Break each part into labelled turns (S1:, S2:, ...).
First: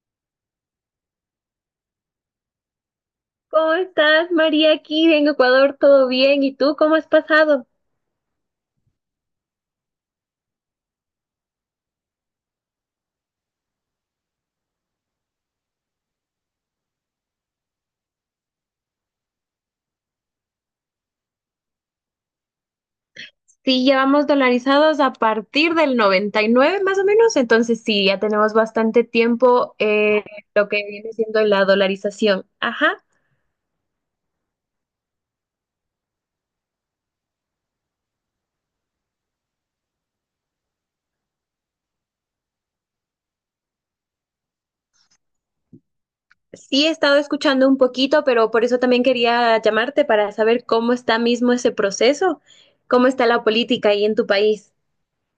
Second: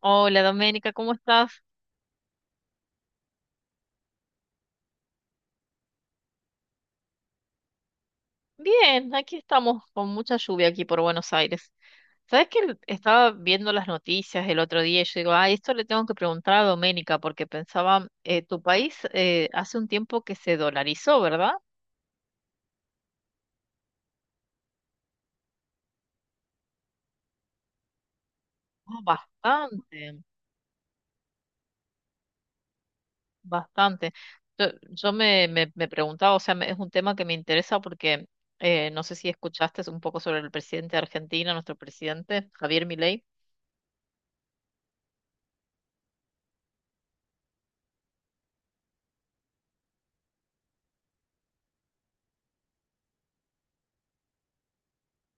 S1: Hola Doménica, ¿cómo estás?
S2: ¿Cómo estás, María? Aquí en Ecuador, ¿todo bien? ¿Y tú cómo has pasado?
S1: Bien, aquí estamos con mucha lluvia aquí por Buenos Aires. ¿Sabes que estaba viendo las noticias el otro día y yo digo, ah, esto le tengo que preguntar a Doménica porque pensaba, tu país hace un tiempo que se dolarizó, ¿verdad?
S2: Sí, ya vamos dolarizados a partir del 99, más o menos, entonces sí, ya tenemos
S1: Ah,
S2: bastante tiempo
S1: bastante,
S2: lo que viene siendo la dolarización. Ajá,
S1: bastante. Yo me preguntaba, o sea, es un tema que me interesa porque no sé si escuchaste un poco sobre el presidente de Argentina, nuestro presidente, Javier Milei.
S2: sí he estado escuchando un poquito, pero por eso también quería llamarte para saber cómo está mismo ese proceso, cómo está la política ahí en tu país.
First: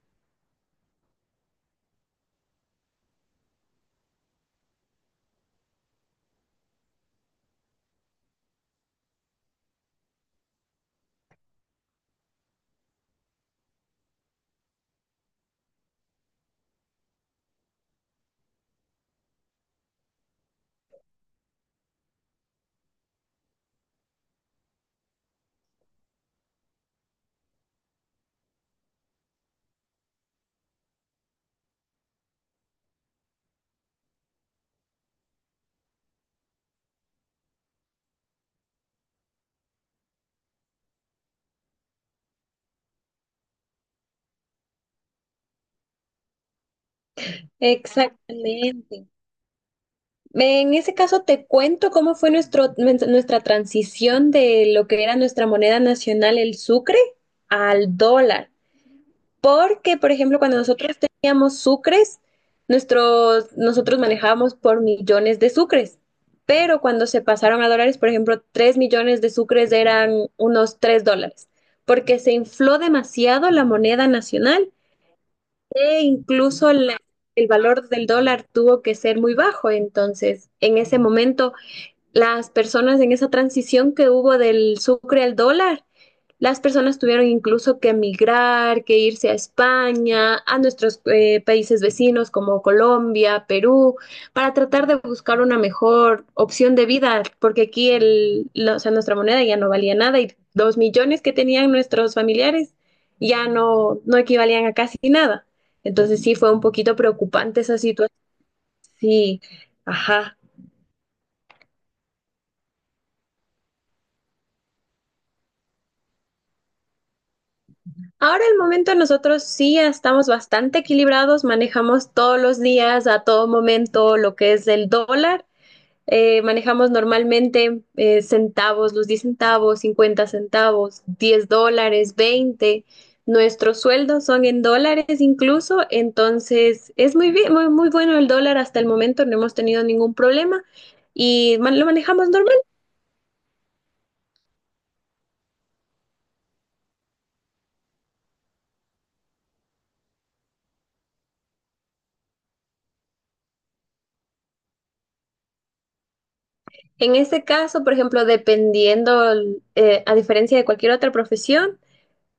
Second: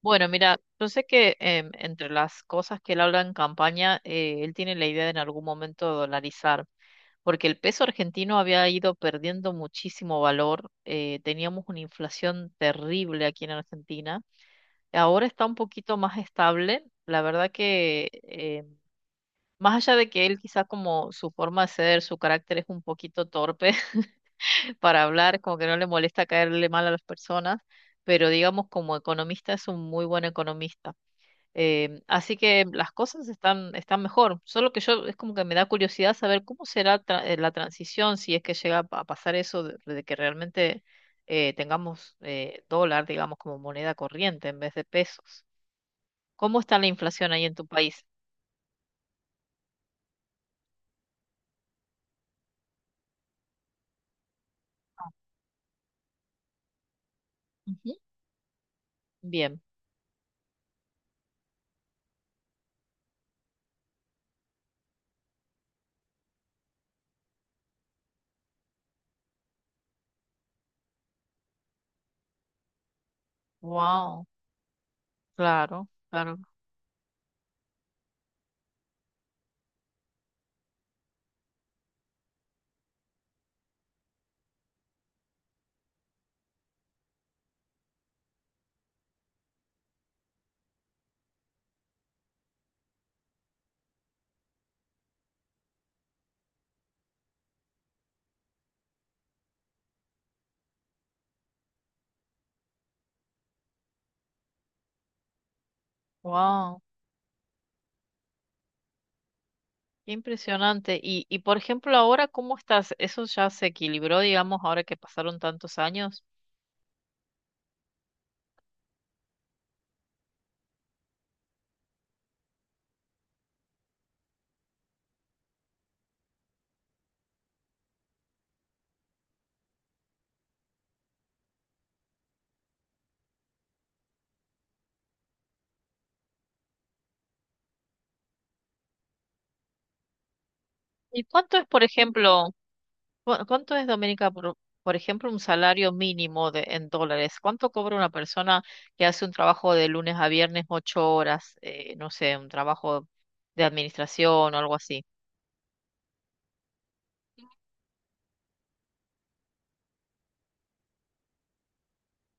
S1: Bueno, mira, yo sé que entre las cosas que él habla en campaña, él tiene la idea de en algún momento dolarizar, porque el peso argentino había ido perdiendo muchísimo valor, teníamos una inflación terrible aquí en Argentina, ahora está un poquito más estable, la verdad que más allá de que él quizás como su forma de ser, su carácter es un poquito torpe para hablar, como que no le molesta caerle mal a las personas, pero digamos como economista es un muy buen economista. Así que las cosas están mejor. Solo que yo es como que me da curiosidad saber cómo será la transición si es que llega a pasar eso de que realmente tengamos dólar, digamos, como moneda corriente en vez de pesos. ¿Cómo está la inflación ahí en tu país?
S2: Exactamente. En ese caso, te cuento cómo fue nuestra transición de lo que era nuestra moneda nacional, el sucre,
S1: Ujú.
S2: al dólar.
S1: Bien.
S2: Porque, por ejemplo, cuando nosotros teníamos sucres, nosotros manejábamos por millones de sucres. Pero cuando se pasaron a dólares, por ejemplo, 3 millones de sucres eran unos $3, porque se infló demasiado la moneda
S1: Wow.
S2: nacional
S1: Claro,
S2: e
S1: claro.
S2: incluso la el valor del dólar tuvo que ser muy bajo. Entonces, en ese momento, las personas en esa transición que hubo del sucre al dólar, las personas tuvieron incluso que emigrar, que irse a España, a nuestros países vecinos como Colombia, Perú, para tratar de buscar una mejor opción de vida, porque aquí o sea, nuestra moneda ya no valía nada y 2 millones que tenían nuestros familiares ya no equivalían a casi nada. Entonces sí fue un
S1: Wow.
S2: poquito preocupante esa situación. Sí,
S1: Qué
S2: ajá.
S1: impresionante. Y por ejemplo, ahora, ¿cómo estás? ¿Eso ya se equilibró, digamos, ahora que pasaron tantos años?
S2: Ahora el momento nosotros sí ya estamos bastante equilibrados, manejamos todos los días, a todo momento, lo que es el dólar. Manejamos normalmente centavos, los 10 centavos, 50 centavos, $10, 20. Nuestros sueldos son en dólares incluso, entonces es muy bien, muy, muy bueno el dólar hasta el momento, no hemos tenido ningún problema
S1: ¿Y cuánto
S2: y
S1: es, por
S2: lo manejamos
S1: ejemplo?
S2: normal.
S1: ¿Cuánto es, Doménica, por ejemplo, un salario mínimo de, en dólares? ¿Cuánto cobra una persona que hace un trabajo de lunes a viernes, 8 horas, no sé, un trabajo de administración o algo así?
S2: En ese caso, por ejemplo, dependiendo, a diferencia de cualquier otra profesión,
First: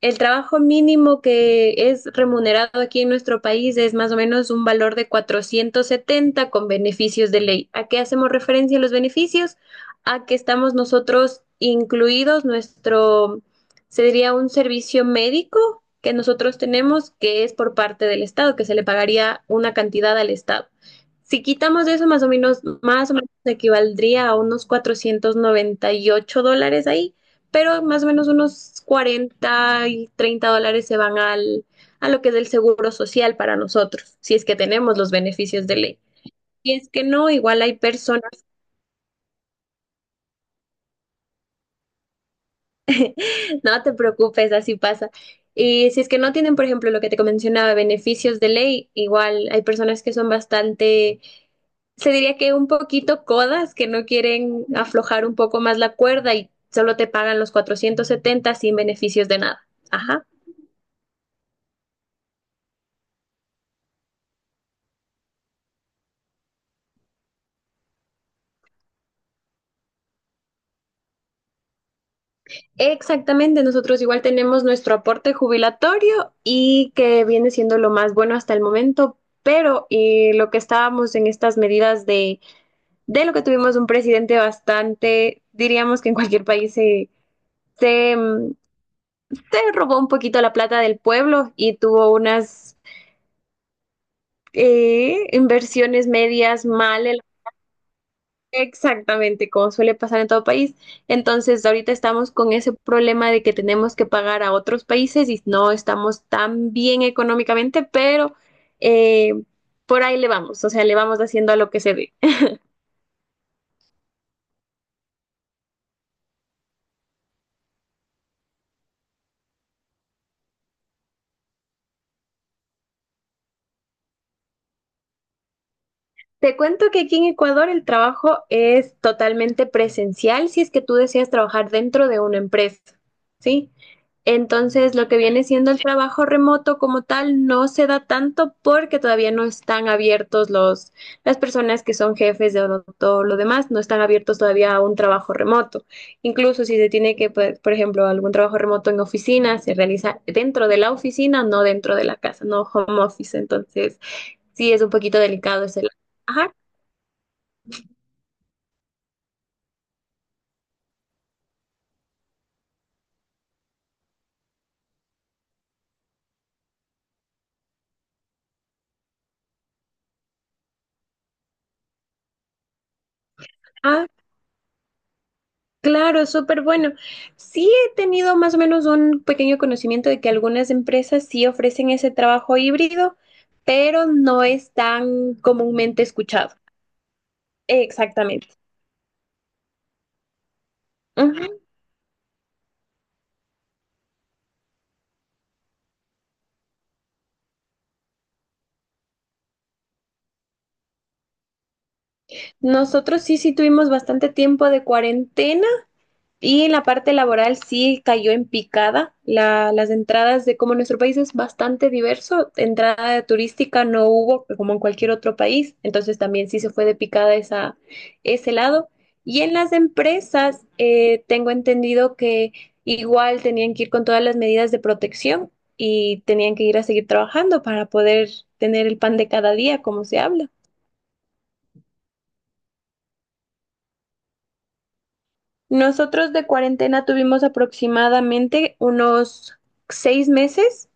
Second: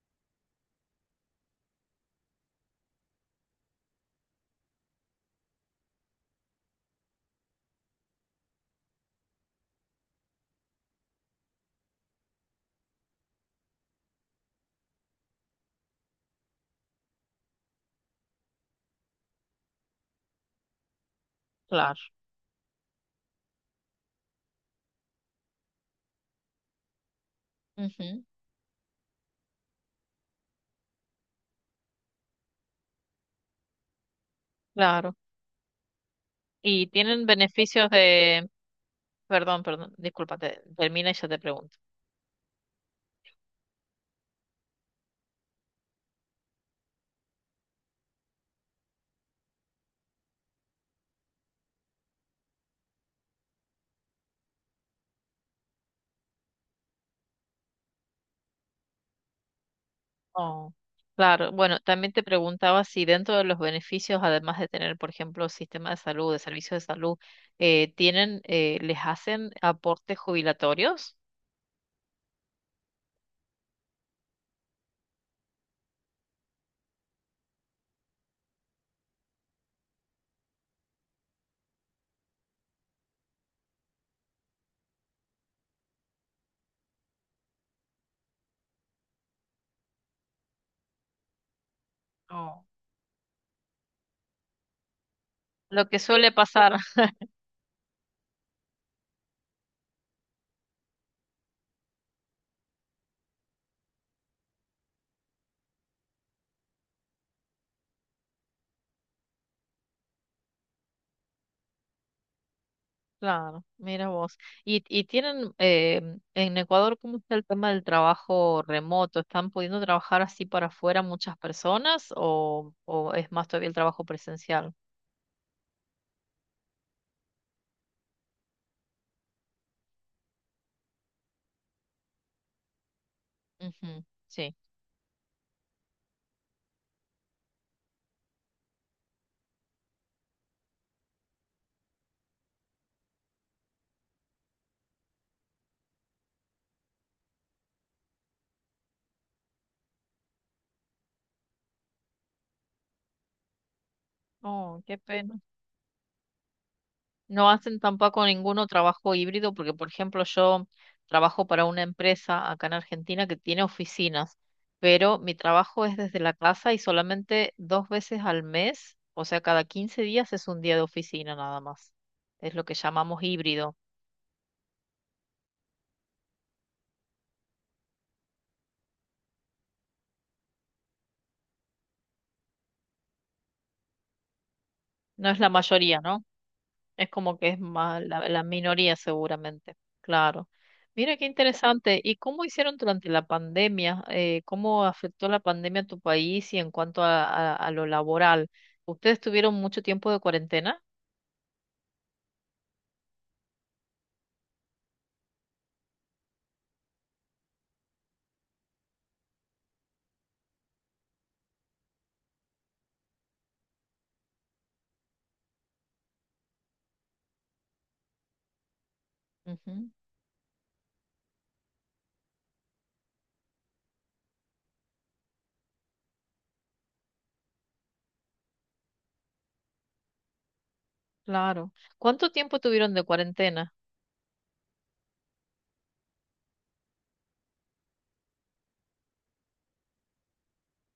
S2: el trabajo mínimo que es remunerado aquí en nuestro país es más o menos un valor de 470 con beneficios de ley. ¿A qué hacemos referencia los beneficios? A que estamos nosotros incluidos, se diría un servicio médico que nosotros tenemos que es por parte del Estado, que se le pagaría una cantidad al Estado. Si quitamos
S1: Claro.
S2: eso, más o menos equivaldría a unos $498 ahí, pero más o
S1: Ujú,
S2: menos unos 40 y $30 se van a lo que es el seguro social para nosotros, si es que tenemos los
S1: claro.
S2: beneficios de ley. Si
S1: ¿Y
S2: es que
S1: tienen
S2: no, igual hay
S1: beneficios
S2: personas,
S1: de... Perdón, perdón, discúlpate, termina y yo te pregunto.
S2: no te preocupes, así pasa. Y si es que no tienen, por ejemplo, lo que te mencionaba, beneficios de ley, igual hay personas que son bastante, se diría que un poquito codas, que no quieren aflojar un poco más la cuerda y solo te pagan los 470 sin beneficios de nada. Ajá.
S1: Oh, claro. Bueno, también te preguntaba si dentro de los beneficios, además de tener, por ejemplo, sistema de salud, de servicios de salud, tienen, les hacen aportes jubilatorios.
S2: Exactamente, nosotros igual tenemos nuestro aporte jubilatorio y que viene siendo lo más bueno hasta el momento, pero lo que estábamos en estas medidas de lo que tuvimos un presidente bastante, diríamos que en cualquier país se, mm, se robó un poquito la plata del pueblo y tuvo
S1: Oh,
S2: unas
S1: lo que
S2: inversiones
S1: suele
S2: medias
S1: pasar,
S2: mal. Exactamente, como suele pasar en todo país. Entonces, ahorita estamos con ese problema de que tenemos que pagar a otros países y no estamos tan bien económicamente, pero eh, por ahí le vamos, o sea, le vamos haciendo a lo que se dé.
S1: claro, mira vos. ¿Y tienen en Ecuador cómo está el tema del trabajo remoto? ¿Están pudiendo trabajar así para afuera muchas personas o es más todavía el trabajo presencial?
S2: Te cuento que aquí en Ecuador el trabajo es totalmente presencial si es que tú deseas trabajar dentro de una empresa, ¿sí?
S1: Ujú, sí.
S2: Entonces, lo que viene siendo el trabajo remoto como tal no se da tanto porque todavía no están abiertos las personas que son jefes todo lo demás, no están abiertos todavía a un trabajo remoto. Incluso si se tiene que, por ejemplo, algún trabajo remoto en oficina, se realiza dentro de la oficina, no dentro de la casa, no home office. Entonces, sí es
S1: Oh,
S2: un
S1: qué
S2: poquito
S1: pena.
S2: delicado ese lado. Ajá.
S1: No hacen tampoco ninguno trabajo híbrido porque, por ejemplo, yo trabajo para una empresa acá en Argentina que tiene oficinas, pero mi trabajo es desde la casa y solamente 2 veces al mes, o sea, cada 15 días es un día de oficina nada más. Es lo que llamamos híbrido.
S2: Ah, claro, súper bueno. Sí he tenido más o menos un pequeño conocimiento de que algunas empresas sí ofrecen ese trabajo híbrido, pero no es
S1: No
S2: tan
S1: es la mayoría,
S2: comúnmente
S1: ¿no?
S2: escuchado.
S1: Es como que es más la
S2: Exactamente.
S1: minoría seguramente, claro. Mira qué
S2: Ujú.
S1: interesante. ¿Y cómo hicieron durante la pandemia? ¿Cómo afectó la pandemia a tu país y en cuanto a, a lo laboral? ¿Ustedes tuvieron mucho tiempo de cuarentena?
S2: Nosotros sí, sí tuvimos bastante tiempo de cuarentena. Y en la parte laboral sí cayó en picada las entradas de como nuestro país es bastante diverso, entrada turística no hubo como en cualquier otro país, entonces también sí se fue de picada ese lado. Y en las
S1: Ujú,
S2: empresas tengo entendido que igual tenían que ir con todas las medidas de protección y tenían que ir a seguir trabajando para poder tener el pan de cada día, como se habla.
S1: claro. ¿Cuánto tiempo tuvieron de cuarentena?
S2: Nosotros de cuarentena tuvimos aproximadamente unos 6 meses.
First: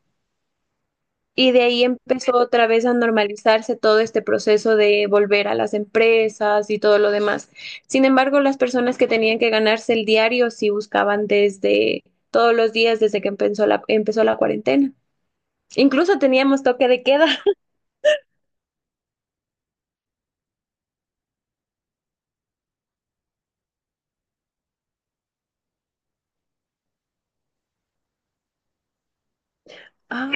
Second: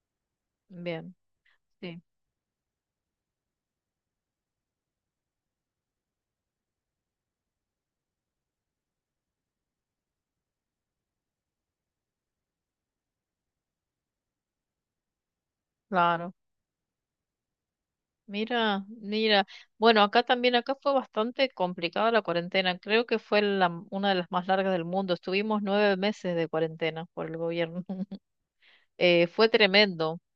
S1: Bien,
S2: Y de ahí
S1: sí,
S2: empezó otra vez a normalizarse todo este proceso de volver a las empresas y todo lo demás. Sin embargo, las personas que tenían que ganarse el diario sí buscaban desde todos los días desde que empezó la cuarentena. Incluso
S1: claro.
S2: teníamos toque de queda.
S1: Mira, mira. Bueno, acá también, acá fue bastante complicada la cuarentena. Creo que fue una de las más largas del mundo. Estuvimos 9 meses de cuarentena por el gobierno. eh, fue tremendo,
S2: Ah,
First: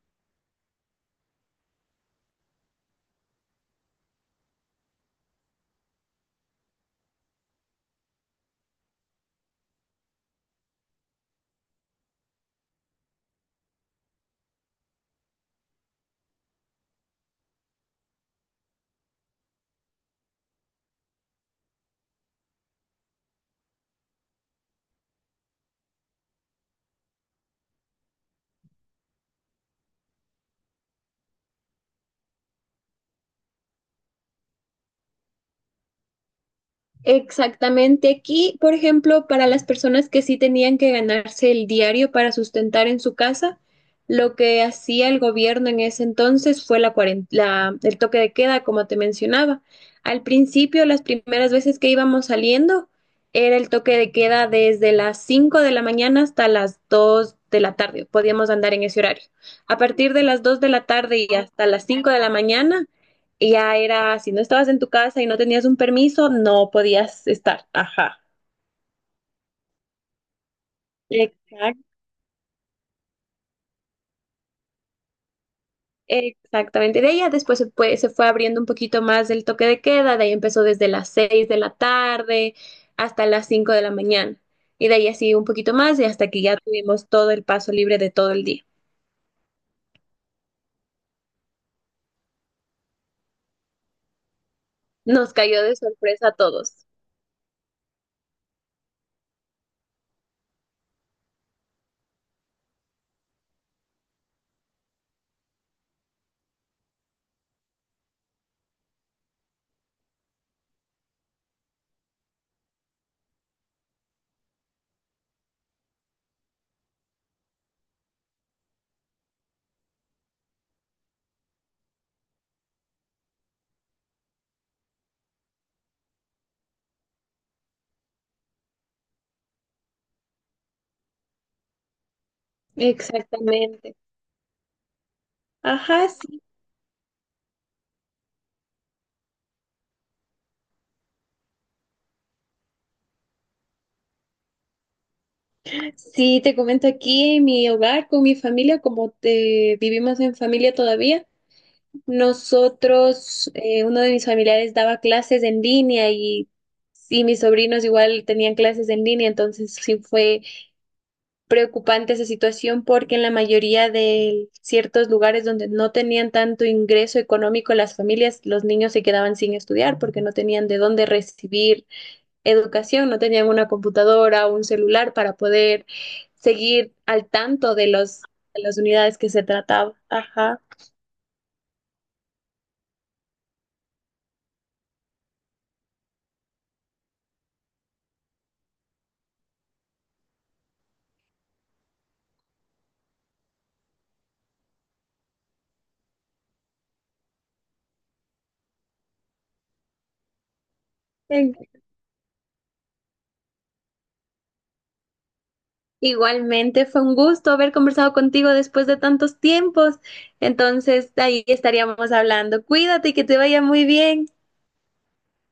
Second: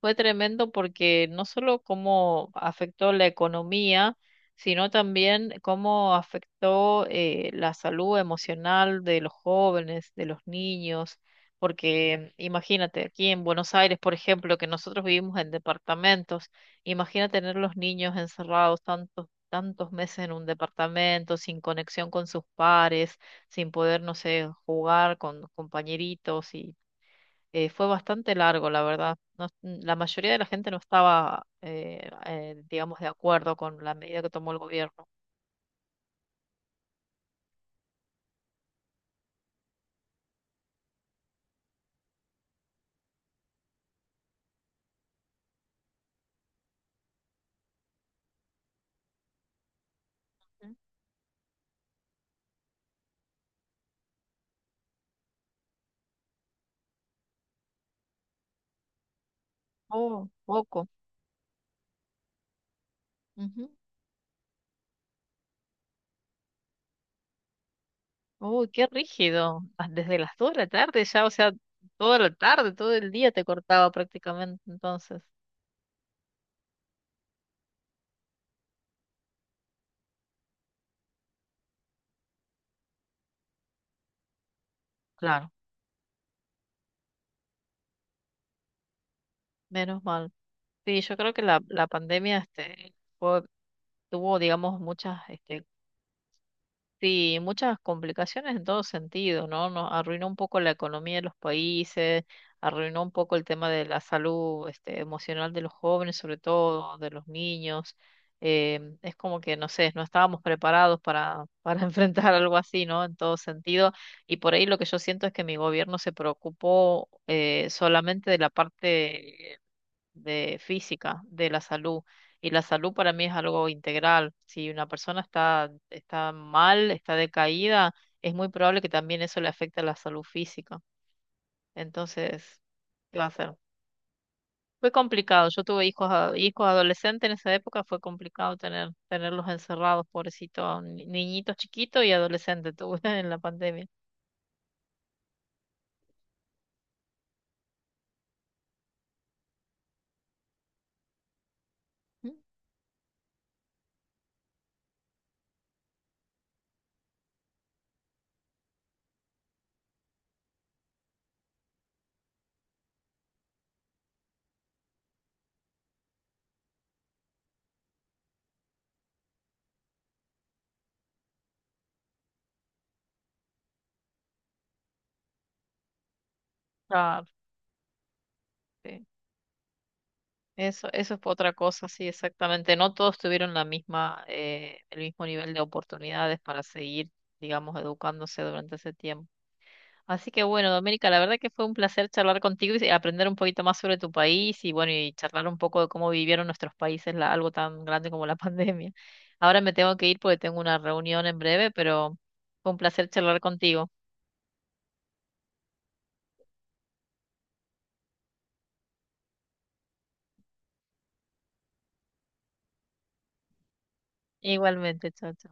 S1: fue tremendo porque no solo cómo afectó la economía, sino también cómo afectó la salud emocional de los jóvenes, de los niños, porque imagínate, aquí en Buenos Aires, por ejemplo, que nosotros vivimos en departamentos, imagina tener los niños encerrados tantos, tantos meses en un departamento, sin conexión con sus pares, sin poder, no sé, jugar con compañeritos fue bastante largo, la verdad. La mayoría de la gente no estaba, digamos, de acuerdo con la medida que tomó el gobierno.
S2: exactamente. Aquí, por ejemplo, para las personas que sí tenían que ganarse el diario para sustentar en su casa, lo que hacía el gobierno en ese entonces fue el toque de queda, como te mencionaba. Al
S1: Mm.
S2: principio, las primeras veces que íbamos saliendo, era el toque de queda desde las 5 de la mañana hasta las 2 de la tarde. Podíamos andar en ese horario. A partir de
S1: Oh,
S2: las 2 de la
S1: poco.
S2: tarde y hasta las 5 de la mañana y
S1: Ujú.
S2: ya era, si no estabas en tu casa y no tenías un permiso, no podías estar. Ajá.
S1: Uy, qué rígido. Ah, desde las 2 de la tarde ya, o sea,
S2: Exact-
S1: toda la tarde, todo el día te cortaba prácticamente. Entonces,
S2: Exactamente. De ella después se fue abriendo un poquito más el toque de queda, de ahí empezó desde las 6 de la tarde hasta las 5 de la mañana. Y de ahí así un
S1: claro,
S2: poquito más y hasta que ya tuvimos todo el paso libre de todo el día.
S1: menos mal. Sí, yo creo que la pandemia tuvo, digamos, muchas
S2: Nos cayó
S1: este,
S2: de sorpresa a todos.
S1: sí, muchas complicaciones en todo sentido, ¿no? Nos arruinó un poco la economía de los países, arruinó un poco el tema de la salud, este, emocional de los jóvenes, sobre todo de los niños. Es como que, no sé, no estábamos preparados para enfrentar algo así, ¿no? En todo sentido. Y por ahí lo que yo siento es que mi gobierno se preocupó solamente de la parte de física de la salud. Y la salud para mí es algo integral. Si una persona está mal, está decaída, es muy probable que también eso le afecte a la salud física. Entonces, ¿qué va a hacer?
S2: Exactamente.
S1: Fue complicado. Yo tuve hijos,
S2: Ajá, sí.
S1: hijos adolescentes en esa época, fue complicado tener, tenerlos encerrados, pobrecitos, niñitos chiquitos y adolescentes tuve en la pandemia.
S2: Sí, te comento aquí en mi hogar con mi familia, como te vivimos en familia todavía.
S1: Mm.
S2: Nosotros, uno de mis familiares daba clases en línea y mis sobrinos igual tenían clases en línea, entonces sí fue preocupante esa situación porque en la mayoría de ciertos lugares donde no tenían tanto ingreso económico las familias, los niños se quedaban sin estudiar porque no tenían de dónde recibir educación, no tenían una computadora o un celular para poder seguir
S1: Claro,
S2: al tanto de de las
S1: sí.
S2: unidades que se trataba. Ajá.
S1: Eso fue otra cosa, sí, exactamente. No todos tuvieron la misma, el mismo nivel de oportunidades para seguir, digamos, educándose durante ese tiempo. Así que bueno, Doménica, la verdad que fue un placer charlar contigo y aprender un poquito más sobre tu país y bueno, y charlar un poco de cómo vivieron nuestros países algo tan grande como la pandemia. Ahora me tengo que ir porque tengo una reunión en breve, pero fue un placer charlar contigo.
S2: Igualmente, fue un gusto haber conversado contigo después de tantos tiempos. Entonces, ahí estaríamos hablando. Cuídate y que te vaya muy bien.
S1: Igualmente, chao. Chao.